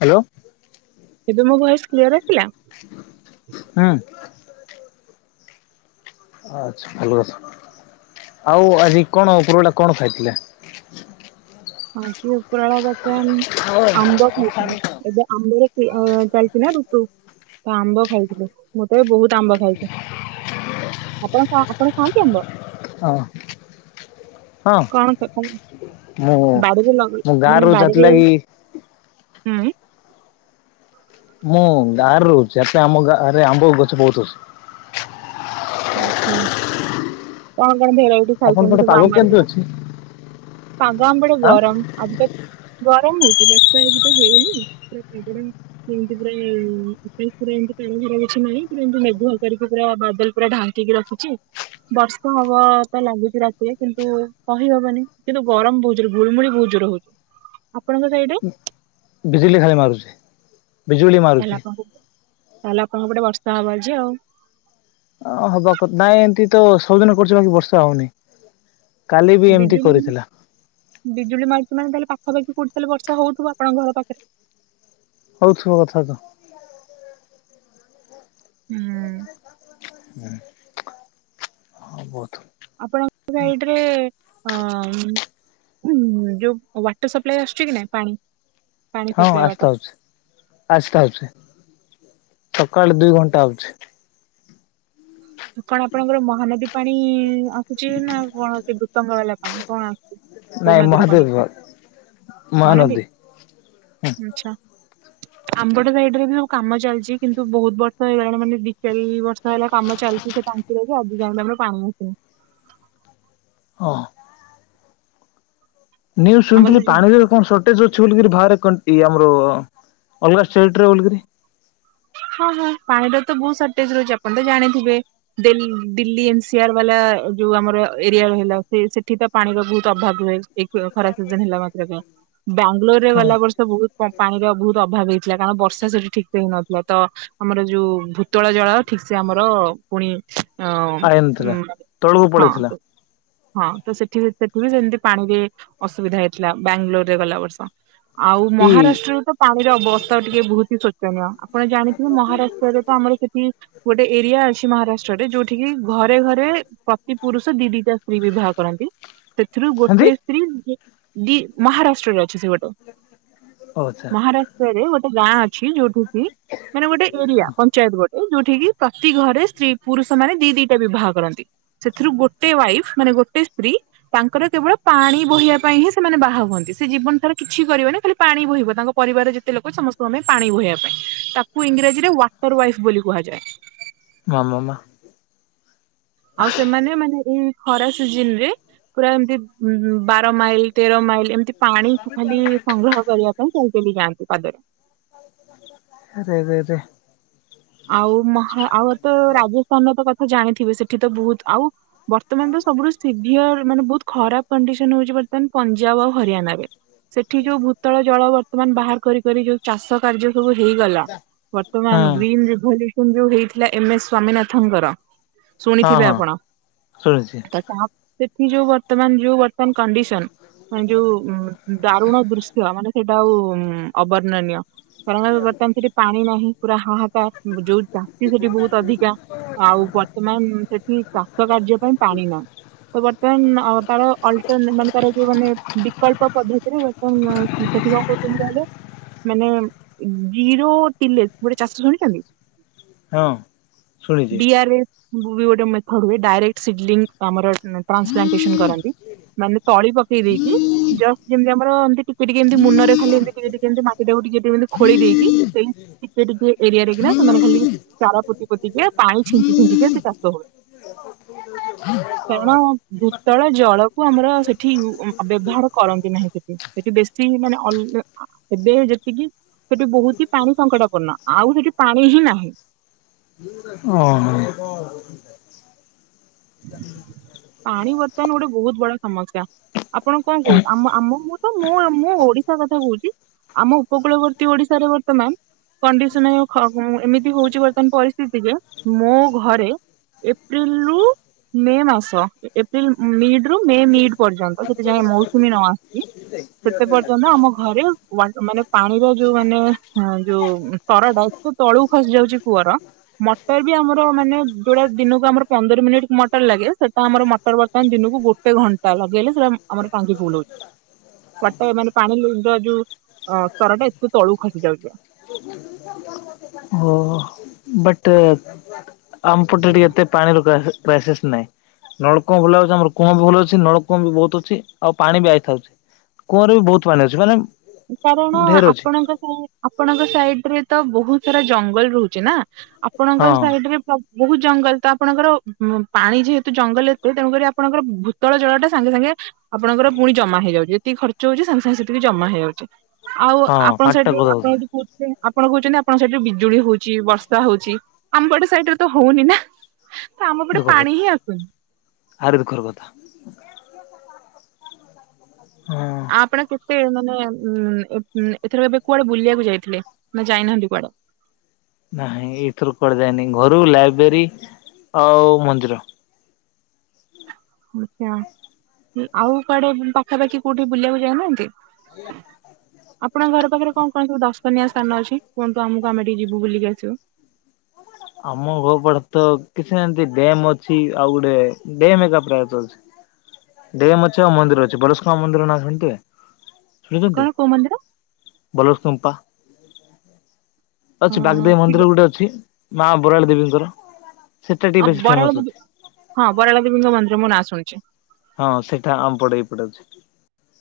Hello ଏବେ ମୋ voice clear ଅଛି? ହଁ ଆଛା, ଭଲ ଅଛ? ଆଉ ଆଜି କଣ, ଉପର ବେଳା କଣ ଖାଇଥିଲେ? ଆଁ କି ଉପରଏଳା ବର୍ତମାନ ଓ ଆମ୍ବ ଖାଇଥିଲି ଏବେ ଆମ୍ବରେ ଅ ଚାଲିଛି ନା ଋତୁ ତ ଆମ୍ବ ଖାଇଥିଲୁ ମୁଁ ତ ଏ ବହୁତ ଆମ୍ବ ଖାଇଛି। ଆପଣ ଖା ଆପଣ ଖାଆନ୍ତି ଆମ୍ବ? ହଁ ଅଁ କଣ ବାଡ଼ିରେ ଲଗେ, ମୁଁ ଗାଁରେ ମାନେ ରହୁଛି ବାଡ଼ିରେ ଇ ସେଥିଲାଗି ହୁଁ ଉଁ ମୁଁ ଗାଁରେ ରହୁଛି, ଏଟା ଆମ ଗାଁରେ ଆମ୍ବ ଗଛ ବହୁତ ଅଛି। ଆଛା, କଣ କଣ ଭେରାଇଟି ଆପଣଙ୍କ ଖାଇଛନ୍ତି ପଟେ ସବୁ ପାଗ ଆମ ଆଡ଼େ କେମିତି ଦିଟା ଅଛି ପାଗ ଆମ ଆଡ଼େ ଆଁ ଗରମ, ଆଉ ଗୋଟେ ଗରମ ହଉଚି। ବର୍ଷା ଏଇ ତ ହଉନି ପୁରା ପାଗଟା ଏମିତି ପୁରା ଆକା ଶ ପୁରା ଏମତି ପ ଘର ବ ନାଇଁ ପୁରନ୍ତୁ ମେଘ କରିକି ପୁରା ବାଦଲ ପୁରା ଢାଙ୍କିକି ରଖୁଛି। ବର୍ଷା ହବ ତ ଲାଗୁଛି ରାତିରେ କିନ୍ତୁ କହିହବନି କିନ୍ତୁ ଗରମ ବହୁତ ଜୋରରେ, ଗୁଳୁମୁଳି ବହୁତ [unintelligible] ସାଇଡରେ ବିଜୁଳି ଖାଲି ମାରୁୁଛି ବିଜୁଳି ତାହେଲେ ମାରୁୁଛି। ଆପଣଙ୍କ ତାହେଲେ ଆପଣଙ୍କପଟେ ବର୍ଷା ହବ ଆଜି ଆଉ ଅ ହବା କଥା ନାଇଁ ଏମିତି ତ ସବୁଦିନ କରୁଛି ବାକି ବର୍ଷା ହଉନି। କାଲି ବି ଏମିତି ବିଜୁଳି କରିଥିଲା ବିଜୁଳି ମାରୁଛି ମାନେ, ତାହେଲେ ପାଖ ହାରେ କି କୋଉଠି ତାହେଲେ ବର୍ଷା ହଉଥିବ ଆପଣଙ୍କ ଘର ପାଖରେ। ହଉଥିବା କଥା ତ। ହୁଁ ଉଁ ହୁଁ ହଁ ବହୁ ଆପଣଙ୍କ ସାଇଡ଼ ରେ ଅଁ ହଁ ଯୋଉ ୱାଟର ସପ୍ଲାଇ ଆସୁଛି କି ନାଇଁ ପାଣି? ପାଣି ହଁ ସପ୍ଲାଇ ଆସିତା ୱାଟର ହଉଛି, ଆସିତା ହଉଛି। ସକାଳେ ଦୁଇ ଘଣ୍ଟା ଆଉଛି। କଣ ଆପଣଙ୍କର ମହାନଦୀ ପାଣି ଆସୁଛି ନା କଣ ସେ ଗୁତଙ୍ଗ ବାଲା ପାଣି କଣ ଆସୁଛି? କୋଉ ନାଇଁ ନଦୀରୁ ମହାଦେବ କନେକ୍ଟ ବାଗ ମହାନଦୀ ହୁଁ ଆମ ପଟ ସାଇଡ଼ରେ ବି ସବୁ କାମ ଚାଲିଛି କିନ୍ତୁ ବହୁତ ବର୍ଷ ହେଇଗଲାଣି ମାନେ ଦି ଚାରି ବର୍ଷ ହେଲା କାମ ଚାଲୁ ର ଆଜି ଯାଏଁ ବି ଆମର ପାଣି ଆସିନି। ହଁ ନ୍ୟୁଜ ଆମର ଶୁଣିଥିଲି ସେ ଯୋଉ ପାଣିରେ କଣ ସଟେଜ ଅ ଛି ବଲିକିରି ବାହାରେ କଣ୍ଟି ଆମର ଅଲଗା ଷ୍ଟେଟ ରେ ବୋଲିକିରି। ହଁ ହଁ ପାଣି ଟା ତ ବହୁତ ସର୍ଟେଜ ରହୁଛି, ଆପଣ ତ ଜାଣିଥିବେ ଦେ ଦିଲ୍ଲୀ ଏନସିଆର ବାଲା ଯୋଉ ଆମର ଏରିଆ ରହିଲା ସେ ସେଠି ତ ପାଣିର ବହୁତ ଅଭାବ ରୁହେ ଏଇ ଖରା ସିଜନ ହେଲା ମାତ୍ର କ ବ୍ୟାଙ୍ଗଲୋର ରେ ହଁ ଗଲା ବର୍ଷ ବହୁତ ପା ପାଣିର ବହୁତ ଅଭାବ ହେଇଥିଲା କାରଣ ବର୍ଷା ସେଠି ଠିକ ସେ ହେଇନଥିଲା। ତ ଆମର ଯୋଉ ଭୂତଳ ଜଳ ଠିକ ସେ ଆମର ପୁଣି ହଁ ଆଇନ ଥିଲା ହୁଁ ତଳକୁ ପଳେଇଥିଲା ହଁ ହଁ ତ ସେଠି ସେଠି ବି ସେମିତି ପାଣିରେ ଅସୁବିଧା ହେଇଥିଲା ବ୍ୟାଙ୍ଗଲୋରରେ ଗଲା ବର୍ଷ। ଆଉ ଇ ମହାରାଷ୍ଟ୍ର ର ତ ପାଣିର ଅବସ୍ଥା ଟିକେ ବହୁତ ହି ଶୋଚନୀୟ। ଜାଣିଥିବ ମହାରାଷ୍ଟ୍ରରେ ତ ଆମର ସେଠି ଗୋଟେ ଏରିଆ ଅଛି ମ ମହାରାଷ୍ଟ୍ରରେ ଯୋଉଠି କିି ଘରେ ଘରେ ପ୍ରତି ପୁରୁଷ ଦି ଦିଟା ସ୍ତ୍ରୀ ବିବାହ କରନ୍ତି। ସେଥିରୁ ହେନ୍ତି ଗୋଟେ ସ୍ତ୍ରୀ ଦି ମହାରାଷ୍ଟ୍ରରେ ଅ ଛି ସେପଟେ ଓ ଆଚ୍ଛା ମହାରାଷ୍ଟ୍ରରେ ଗୋଟେ ଗାଁ ଅଛି ଯୋଉଠି କି ମାନେ ଗୋଟେ ଏରିଆ ପଞ୍ଚାୟତ ଯୋଉଠି କି ପ୍ରତି ଘରେ ସ୍ତ୍ରୀ ପୁରୁଷ ମାନେ ଦି ଦିଟା ବିବାହ କରନ୍ତି ସେଥିରୁ ଗୋଟେ ୱାଇଫ ମାନେ ଗୋଟେ ସ୍ତ୍ରୀ ତାଙ୍କର କେବଳ ପାଣି ବୋହିବା ପାଇଁ ହିଁ ସେମାନେ ବାହା ହୁଅନ୍ତି ସେ ଜୀବନ ସାରା କିଛି କରିବନି ଖା ଲି ପାଣି ବୋହିବ ତାଙ୍କ ପରିବାରରେ ଯେତେ ଲୋକ ଅଛ ସମସ୍ତଙ୍କ ପାଇଁ ପାଣି ବୋହିବା ପାଇଁ ତାକୁ ଇଂରାଜୀରେ ୱାଟର ୱାଇଫ ବୋଲି କୁହାଯାଏ। ମାମ ମା। ଆଉ ସେମାନେ ମାନେ ଖରା ସିଜିନରେ ପୁରା ଏମିତି ବାର ମାଇଲ ତେର ମାଇଲ ଏମତି ପାଣି ଖାଲି ସଂଗ୍ରହ କରିବା ପାଇଁ ଚାଲ ଚାଲି ଯାଆନ୍ତି ପାଦରେ। ରେରେରେ। ଆଉ ମ ଆଉ ତ ରାଜସ୍ଥାନର ତ କଥା ଜାଣିଥିବେ ସେଠି ତ ବହୁତ ଆଉ ବର୍ତ୍ତମାନର ସବୁଠୁ ସିଭିଅର ମାନେ ବହୁତ ଖରାପ କଣ୍ଡିସନ ହଉଛି। ବର୍ତ୍ତମାନ ପଞ୍ଜାବ ଆଉ ହରିୟାଣାବି। ସେଠି ଯୋଉ ଭୂତଳ ଜଳ ବର୍ତ୍ତମାନ ବାହାର କରି କରି ଯୋଉ ଚାଷ କାର୍ଯ୍ୟ। ସବୁ ହେଇଗଲା ହଁ ବର୍ତ୍ତମାନ ଗ୍ରୀନଭଲ୍ୟୁସନ ଯୋଉ ହେଇଥିଲା ଏମ ଏ ସ୍ଵାମୀନାଥଙ୍କର। ହଁ ଶୁଣିଥିବେ ହଁ ଆପଣ ଶୁଣିଛି ତ ତାପରେ ଏ ଯୋଉ ବର୍ତ୍ତମାନ ଯୋଉ ବର୍ତ୍ତମାନ କଣ୍ଡିସନ। ମାନେ ଯୋଉ ଉ ଦାରୁଣ ଦୃଶ୍ୟ ମାନେ ସେଇଟା ଆଉ ଅବର୍ଣ୍ଣନୀୟ। ବର ବର୍ତ୍ତମାନ ସେଠି ପାଣି ନାହିଁ ପୁରା ହାହାକାର ଯୋଉ ଚାଷୀ ସେଠି ବହୁତ ଅଧିକା। ଆଉ ବର୍ତ୍ତମାନ ସେଠି ଚାଷ କାର୍ଯ୍ୟ ପାଇଁ ପାଣି ନାହିଁ। ତ ବର୍ତ୍ତମାନ ତାର ଅଲଟର ମାନେ ତାର ଯୋଉ ମାନେ ବିକଳ୍ପ ପଦ୍ଧତିରେ ବର୍ତ୍ତମାନ ସେଠି କଣ କରୁଛନ୍ତି କହିଲେ? ମାନେ ଜିରୋତିଳେଶ ଗୋଟେ ଚାଷ ଶୁଣିଛନ୍ତି? ହଁ ଶୁଣିଛି। ବୁ ଗୋଟେ ମେଥଡୁଏ ଡାଇରେକ୍ଟ ସିଡ ଆମର ଟ୍ରାନ୍ସପ୍ଲାଟେସନ କରନ୍ତି ମାନେ ତଳି ପକେଇ ଦେଇକି ଜ ଯେମତି ଆମର ଏମତି ଟିକେ ଏମିତି ମୁନରେ ଖାଲି ଏମତି ଟିମତି ମାଟି ଡକୁ ଟିକେ ଟମିତି ଖୋଳି ଦେଇକି ସେ ଟିକେ ଟିକେ ଏରିଆରେ କିନା ସେମାନେ ଖାଲି ଚାର ପୋତି ପୋତିକି ପାଣି ଛିଞ୍ଚି ଛିଞ୍ଚିକି ସେ ଚାଷ ହୁଏ। ହୁଁ କାରଣ ଭୂତଳ ଜଳକୁ ଆମର ସେଠି ବ୍ୟବହାର କରନ୍ତି ନାହିଁ ସେଠି ସେଠି ବେଶୀ ସେଠି ମାନେ ଅ ଏବେ ଯେତିକି ସେଠି ବହୁତ ହି ପାଣି ସଙ୍କଟପୂର୍ଣ୍ଣ। ଆଉ ସେଠି ପାଣି ହିଁ ନାହିଁ। ହଁ ହଁ। ପାଣି ବର୍ତ୍ତମାନ ଗୋଟେ ବହୁତ ବଡ ସମସ୍ୟା। ଆପଣ କଣ କହୁ ଆ ଆମ ମୁଁ ତ ମୁଁ ମୁଁ ଓଡିଶା କଥା କହୁଛି। ଆମ ଉପକୂଳବର୍ତ୍ତୀ ଓଡିଶାରେ ବର୍ତ୍ତମାନ। କଣ୍ଡିସନ ଖ ଏମିତି ହଉଛି ବର୍ତ୍ତମାନ ପରିସ୍ଥିତିରେ ମୋ ଘରେ ଏପ୍ରିଲ ରୁ ମେ ମାସ। ଏପ୍ରିଲ ମିଡ ରୁ ମେ ମିଡ ପର୍ଯ୍ୟନ୍ତ ଯତେ ଯାଏ ମୌସୁମୀ ନ ଆସଛି। ସେତେ ପର୍ଯ୍ୟନ୍ତ ଆମ ଘରେ ମାନେ ପାଣିର ଯୋଉ ମାନେ ଯୋଉ ସ୍ରଟା ତ ତଳୁକୁ ଖସି ଯାଉଛି କୂଅର। ମଟର ବି ଆମର ମାନେ ଯୋଉଟା ଦିନକୁ ଆମର ପନ୍ଦର ମିନିଟ ମଟର ଲାଗେ ସେ ତ ଆମର ମଟର ବର୍ତ୍ତମାନ ଦିନୁକୁ ଗୋଟେ ଘଣ୍ଟା ଲଗେଇଲେ ସେଟା ଆମର ଟାଙ୍କି ଫୁଲ୍ ହୋଉଚି। ୱାଟର ମାନେ ପାଣି [unintelligible] ଯୋଉ ଅଁ ସ୍ତର ଟା ଏତେ ତଳୁକୁ ଖସି ଯାଉଚି। ଓହୋ ବଟ୍ ଆମ ପଟେ ଟିକେ ଏତେ ପାଣିର ପ୍ରାଏସ୍ ପ୍ରାଏସେସ୍ ନାଇଁ। ନଳକୂଅ ଭଲ ଅଛି ଆମର କୂଅ ବି ଭଲ ଅଛି ନଳକୂଅ ବି ବୋହୁତ ଅଛି ଆଉ ପାଣି ବି ଆଇଥାଉଛି। କୂଅରେ ବି ବୋହୁତ ପାଣି ମାନେ ଅଛି ମାନେ କାରଣ ଢେର ଅଛି ଆପଣଙ୍କ ସାଇ ଆପଣଙ୍କ ସାଇଡ୍ ରେ ତ ବୋହୁତ ସାରା ଜଙ୍ଗଲ ରୋହୁଚିନା। ହଁ ଆପଣଙ୍କର ସାଇଡରେ ପ୍ର ବୋହୁତ ଜଙ୍ଗଲ ତ ଆପଣଙ୍କର ପାଣି ଯେହେତୁ ଜଙ୍ଗଲରେ ଏତେ ତେଣୁକରି ଆପଣଙ୍କର ଭୂତଳ ଜଳ ଟା ସାଙ୍ଗେ ସାଙ୍ଗେ ଆପଣଙ୍କର ପୁଣି ଜମା ହେଇଯାଉଚି ଯେତିକି ଖର୍ଚ ହୋଉଛି ସାଙ୍ଗେ ସାଙ୍ଗେ ସେତିକି ଜମା ହେଇଯାଉ ଚି ଆଉ ହଁ ଆପଣ ମାଟିଟା ସାଇଟରେ କଥା ଆପଣ କହୁଥିଲେ। ଯୋଉ କୋହୁଥୁଲେ। ଆପଣ କୋହୁଚନ୍ତି ଆପଣଙ୍କ ସାଇଟରେ ବିଜୁଳି ହୋଉଚି ବର୍ଷା ହୋଉଛି ଆମ ପଟ ସାଇଟ୍ ରେ ତ ହୋଉନି ନା। ତ ଆମ ପଟେ ଦୁଃଖର ପାଣି କଥା ହିଁ ଆସୁନି। ଆହୁରି ଦୁଃଖର କଥା। ହଁ ଆପ୍ ଟା କେତେ ନୋ ନୟାନ୍ ଉଁ ଏବ୍ ଉଁ ଏଥର ଏବେ କୁଆଡେ ବୁଲିବାକୁ ଯାଇଥିଲେ ନା ଯାଇନାହାନ୍ତି କୁଆଡେ। ନାଇଁ ଏଇଥର କୁଆଡେ ଯାଇନି ଘରୁ ଲାଇବ୍ରେରୀ ଆଉ ମନ୍ଦିର। ଆଚ୍ଛା ଉଁ ଆଉ କୁଆଡେ ବୁ ପାଖାପାଖି କୋଉଠି ବୁଲିବାକୁ ଯାଉନାହାନ୍ତି। [unintelligible] ଆପଣଙ୍କ ଘର ପାଖରେ କଁ କଁ ସବୁ ଦର୍ଶନଅ ସ୍ଥାନ ଅଛି କୁହନ୍ତୁ ଆମକୁ ଆମେ ଟିକେ ଯିବୁ ବୁଲିକି ଆସିବୁ। ଆମ ଘର ପଢ଼େ ତ କିଛି ନାଇଁ ଏନ୍ତି ଡ୍ୟମ୍ ଅଛି ଆଉ ଗୋଟେ ଡ୍ୟମ୍ ଏକା ପ୍ରାୟତଃ ଅଛି। ଡେମ୍ ଅଛି ଆଉ ମନ୍ଦିର ଅଛି ବଲ୍ସୋତୋମ୍ପା ମନ୍ଦିର ନା ଶୁଣିଥିବେ। କଣ ଶୁଣିଚନ୍ତି କୋଉ ମନ୍ଦିର ବଲ୍ସୋତୋମ୍ପା। ଅ ଅଛି ବାଗଦେବୀ ଶିବ ମନ୍ଦିର ଗୁଟେ ଅଛି ମା ବରାଳ ଦେବୀଙ୍କର। ସେଟା ଟିକେ ଅ ବେଶୀ ଫେମସ ବରାଳ ଦେବୀ ଅଛି। ହଁ ବରାଳ ଦେବୀଙ୍କ ମନ୍ଦିର ମୁଁ ନାଁ ଶୁଣିଚି। ହଁ ସେଟା ଆମ ପଟେ ଏଇ ପଟେ ଅଛି।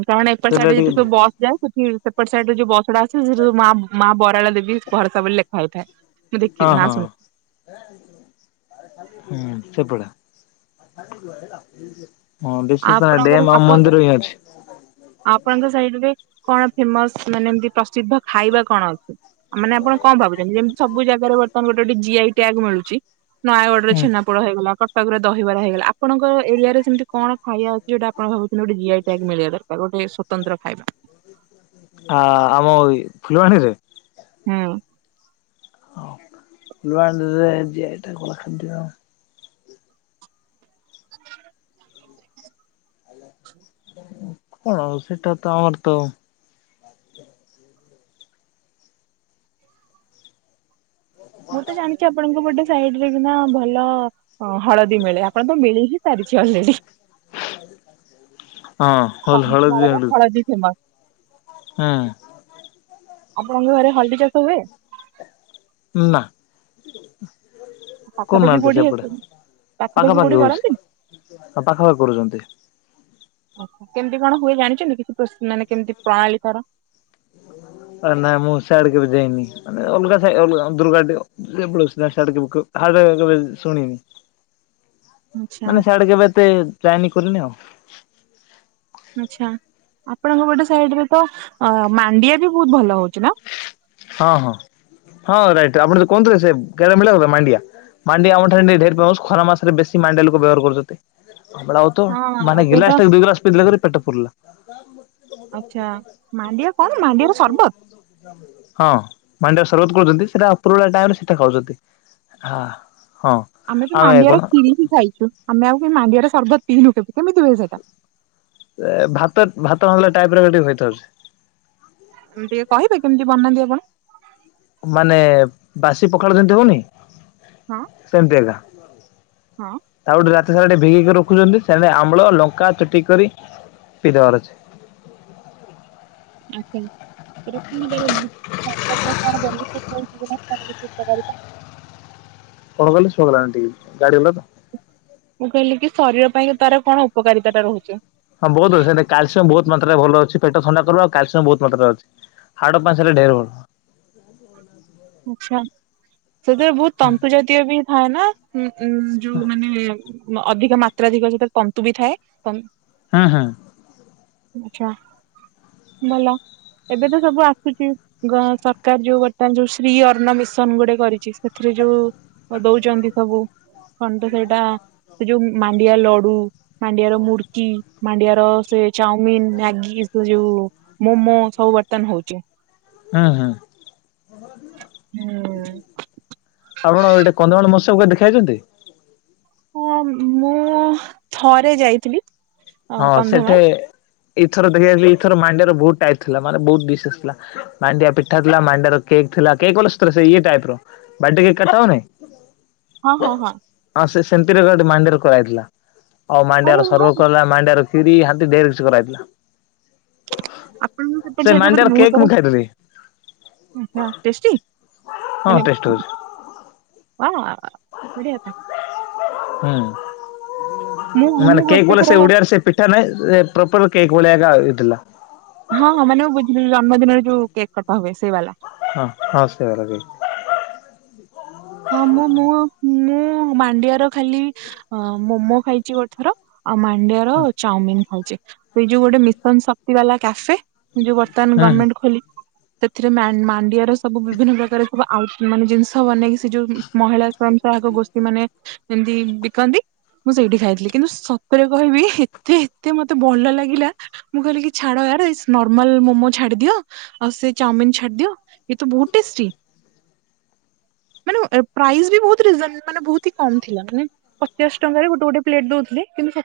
ହୁଁ ତାମାନେ ଏପଟ୍ ସେଟା ସାଇଡରେ ଯେତେ ସବୁ ଟିକେ ବସ୍ ଯାଏ ସେଠୀ ସେପଟ ସାଇଡରୁ ଯୋଉ ବସ୍ ଗୁଡା ଆସେ ସେ ସବୁ ମା ମା ବ କାଳ ଦେବୀ ଭରସା ବୋଲି ଲେଖା ହେଇଥାଏ। ମୁଁ ଦେଖି ନାଁ ଅଁହଁ ଶୁଣିଛି। ହୁଁ ସେଇପଡ଼। [unintelligible] ହଁ ଡେଶି ଫ୍ରିଇଡେ ଆପଣଙ୍କର ମ ଆପଣ ମନ୍ଦିର ବି ଯାଉଛି। ଆପଣଙ୍କ ସାଇଡ ରେ କଣ ଫେମସ ମାନେ ଏମତି ପ୍ରସିଦ୍ଧ ଖାଇବା କଣ ଅଛି। ମାନେ ଆପଣ କଁ ଭାବୁଚନ୍ତି ଜେନ୍ତି ସବୁ ଜାଗାରେ ବର୍ତ୍ତମାନ ଗୋଟେ ଗୋଟେ ଜି ଆଇ ଟ୍ୟାଗ୍ ମିଳୁଚି। ନୟାଗଡ଼ର ହୁଁ ଛେନାପୋଡୋ ହେଇଗଲା କଟକରେ ଦହିବରା ହେଇଗଲା ଆପଣଙ୍କ ଏରିଆର ସେମିତି କଣ ଖାଇବା ଅଛି ଯୋଉଟା ଆପଣ ଭାବୁଥୁଲେ ଗୋଟେ ଜି ଆଇ ଟ୍ୟାଗ୍ ମିଳିବା ଦରକାର ଗୋଟେ ସ୍ଵତନ୍ତ୍ର ଖାଇବା। ଆଁ ଆମ ଏଇ ଫୁଲୁବାଣୀରେ। ହୁଁ। ହଁ ଫୁଲବାଣୀରେ ଜି ଆଇ ଟ୍ୟାଗ୍ ବାଲା ଖାଦ୍ୟ। [inaudible] ହୁଁ କଣ ଆଉ ସେଟା ତ ଆମର ତ ଆଉ ମୁଁ ତ ଜାଣିଚି ଆପଣଙ୍କ ପଟ ସାଇଡରେ କିନ୍ତୁ ହଁ ଭଲ ଅଁ ହଳଦୀ ମିଳେ ଆପଣ ତ ମିଳି ହିଁ ସାରିଛି ଅଲରେଡି। ହଁ ହଲ୍ ହଳଦି କନ୍ଧମାଳର ମିଳୁ ହଳଦୀ ଫେମସ ହାଁ। ଆପଣଙ୍କ ଘରେ ହଳଦୀ ଚାଷ ହୁଏ। ଉଁ ନାଁ। ପାଖାପାଖି କରୁନାହାନ୍ତି କୋଉଠି ସେପଟେ କୋଉଠି ପାଖାପାଖି ହୋଉଛି। କରନ୍ତିନି? ଆଁ ପାଖାପାଖ କରୁଚନ୍ତି। ଅହଁ କେମିତି କଣ ହୁଏ ଜାଣିଚନ୍ତି କିଛି ପ୍ରୋସ ମାନେ କେମିତି ପ୍ରଣାଳୀ ତାର। ଆଁ ନାଇଁ ମୁଁ ସ୍ୟାଡେ କେବେ ଯାଇନି ମାନେ ଅଲଗା ସାହି ଅଲଗା। [unintelligible] [unintelligible] ଶୁଣିନି। [inaudible] ଆଚ୍ଛା ମାନେ ସିଆଡେ କେବେ ଏତେ ଯାଇନି କରିନି ଆଉ। ଆଚ୍ଛା। ଆପଣଙ୍କ ପଟ ସାଇଡ୍ ରେ ତ ମାଣ୍ଡିଆ ବି ବହୁତ ଭଲ ହଉଛି ନା। ହଁ ହଁ ହଁ ରାଇଟ୍। ଆପଣ ତ କହୁନଥିଲେ ସେ ଘ ମିଳ କଥା ମାଣ୍ଡିଆ। ମାଣ୍ଡିଆ ଆମ ଠାରେ ଢେରି ପା ଖରା ମାସରେ ବେଶୀ ମାଣ୍ଡିଆ ଲୋକ ବ୍ୟବହାର କରୁଛନ୍ତି। ଆମ ଆଉ ତ ହଁ ମାନେ ଏବେ ଗିଲାସ ତ ଟା ଦୁଇ ଗିଲାସ ପିଇଦେଲେ କି ପେଟ ଫୁରିଲା। ଆଛା ମାଣ୍ଡିଆ କଣ ମାଣ୍ଡିଆର ସରବତ। ହଁ ମାଣ୍ଡିଆ ସରବତ କରୁଛନ୍ତି। ସେଟା ପୁରୁ ଟାଇମରେ ସେଟା ଖାଉଛନ୍ତି। ହଁ। ହଁ ଆମେ ତ ମାଣ୍ଡିଆର ଖିରି ହିଁ ଖାଇଛୁ। ଆମେ ଆଉ ମାଣ୍ଡିଆର ସର୍ବତ ପିଇନୁ କେବେ। କେମିତି ହୁଏ ସେଟା? ଭାତ ଭାତ ନଲେ ଟାଇପ ର [unintelligible] ଟିକେ କହିବେ କେମିତି ବନାନ୍ତି ଆପଣ। ମାନେ ବାସି ପଖାଳ ଯେମିତି ହଉନି ହଁ ସେମିତି ଏକା। ହଁ ତା ଗୋଟେ ରା ସିଆଡେ ଭିଗିକି ରଖୁଛନ୍ତି। ସେ ଆମ୍ଳ ଲଙ୍କା ଚୁଟି କରି ପିଇ ଦବାର ଅଛି। ଆଛା [unintelligible] କଣ [unintelligible] କଣ କହିଲେ ଶୁଣା ଗଲାନି ଟିକେ ଗାଡି ଗଲା ତ, ମୁଁ କହିଲି କି ଶରୀର ପାଇଁ ତାର କଣ ଉପକାରିତା ଟା ରହୁଚି? ହଁ ବହୁତ ଅଛି। ସେ କାଲସିୟମ୍ ବହୁତ ମାତ୍ରାରେ ଭଲ ଅଛି। ପେଟ ଥଣ୍ଡା କରିବ। ଆଉ କାଲସିୟମ୍ ବହୁତ ମାତ୍ରାରେ ଅଛି। ହାଡ ପାସେରେ ଢେର ଭଲ। ଆଚ୍ଛା ସେଥିରେ ବହୁତ ତମ୍ପୁ ଜାତୀୟ ବି ଥାଏ ନା। ହୁଁ। ଉଁ ଯୋଉ ମାନେ ଅଧିକ ମାତ୍ରାଧିକ ସେଥୀ ତନ୍ତୁ ବି ଥାଏ। ହୁଁ ହୁଁ। ଆଚ୍ଛା। ଭଲ ଏବେ ତ ସବୁ ଆସୁଛି। ଗ ସରକାର ଯୋଉ ବର୍ତ୍ତମାନ ଯୋଉ ସ ସ୍ତ୍ରୀ ଅର୍ଣ୍ଣ ମିଶନ ଗୋଟେ କରିଛି। ସେଥିରେ ଯୋଉ ଦଉଛନ୍ତି ସବୁ। କନ୍ ତ ସେଇଟା। ସେ ଯୋଉ ମାଣ୍ଡିଆ ଲଡୁ ମାଣ୍ଡିଆର ମୁଡକି ମାଣ୍ଡିଆର ସେ ଚାଉମିିନ୍ ମ୍ୟାଗି। ସେ ଯଉ ମୋମୋ ସବୁ ବର୍ତନ ହଉଛି। ହଁ ହଁ। ହୁଁ। ଆପଣ ଏଟେ କନ୍ଧମାଳ ମହୋତ୍ସବ କେବେ ଦେଖି ଆଇଛନ୍ତି? ହଁ ମୁଁ ଥରେ ଯାଇଥିଲି। ହଁ କନ୍ଧମାଳ ସେଠେ ଏଥର ଦେଖିବା ଯାଇଥିଲି ଏଇଥର ମାଣ୍ଡିଆ ର ବହୁତ ଟାଇପ୍ ଥିଲା। ମାନେ ବହୁତ ଡିସେସ୍ ଥିଲା। ମାଣ୍ଡିଆ ପିଠା ଥିଲା। ମାଣ୍ଡିଆର କେ କ ଥିଲା କେକ୍ ବୋଲେ ଇଏ ଟାଇପ୍ ର ବାଡେ କେକ୍ କଟା ହଉନି। ହଁ ହଁ ହଁ। ସେମିତି ରେ ମାଣ୍ଡିଆରେ କରା ହେଇଥିଲା। ଆଉ ମାଣ୍ଡିଆର ଆରେ ହଁ ସର୍ବ ହେଲା ଆଉ ମାଣ୍ଡି କ୍ଷୀରି ହାତୀ ଢେର୍ କିଛି କରାହେଇଥିଲା। ଆପଣଙ୍କୁ ସେପଟ୍ ସେ ସାଇଟ୍ ରେ ଗୋଟେ ମାଣ୍ଡିଆର ବୋହୁ କେକ୍ ମୁଁ କରେ। ଖାଇଥିଲି ଆଚ୍ଛା ଟେଷ୍ଟି। ହଁ ମାନେ ଟେଷ୍ଟ ହଉଛି ୱା ବଢିଆ ତ। ହୁଁ ମୁଁ ମାନେ ମୁଁ କେକ୍ ଗୋଟେ ବୋଲେ ଥର ସେ ହଁ ଓଡିଆରେ ସେ ପିଠା ନାହିଁ। ପ୍ରପର କେକ୍ ବଳିଆ କା ହେଇଥିଲା। ହଁ ହଁ ମାନେ ମୁଁ ବୁଝିଲି। ଜନ୍ମଦିନରେ ଯୋଉ କେକ୍ କଟା ହୁଏ। ସେଇ ବାଲା। ହଁ ହହଁ ସେଇ ବାଲା କେକ୍। ହଁ ମୁଁ-ମୁଁ-ମୁଁ ମାଣ୍ଡିଆର ଖାଲି ମୋମୋ ଖାଇଛି ଗୋଟେ ଥର। ଆଉ ମାଣ୍ଡିଆର ହୁଁ ଚାଉମିିନ୍ ଖାଇଛି। ଏ ଯଉ ଗୋଟେ ମିଶନ ଶକ୍ତି ବାଲା କ୍ୟାଫେ। ଯୋଉ ବର୍ତ୍ତମାନ ହୁଁ। ଗମେଣ୍ଟ ଖୋଲି ସେଥିରେ ମା ମାଣ୍ଡିଆର ସବୁ ବିଭିନ୍ନ ପ୍ରକାର ସବୁ ଆଉ ମାନେ ଜିନିଷ ବନେଇକି ସ ଯୋଉ ମହିଳା ସ୍ଵୟଂ ସହାୟକ ଗୋଷ୍ଠୀ ମାନେ ଯେମିତି ବିକନ୍ତି ମୁଁ ସେଇଠି ଖାଇଥିଲି କିନ୍ତୁ ସତରେ କହିବି ଏତେ ଏତେ ମତେ ଭଲ ଲାଗିଲା ମୁଁ କହିଲି କି ଛାଡ ଆରେ ନର୍ମାଲ ମୋମୋ ଛାଡ଼ି ଦିଅ ଆଉ ସେଇ ଚାଓମିନ୍ ଛାଡ଼ି ଦିଅ ଇଏ ତ ବହୁତ୍ ଟେଷ୍ଟୀ। [inaudible] ମାନେ ଅ ପ୍ରାଇସ୍ ବି ରିଜ୍ ବହୁତ ମାନେ ବହୁତ ହି କମ୍ ଥିଲା ମାନେ ପଚାଶ ଟଙ୍କାରେ ଗୋଟେ ଗୋଟେ ପ୍ଲେଟ ଦଉଥିଲେ କିନ୍ତୁ ସ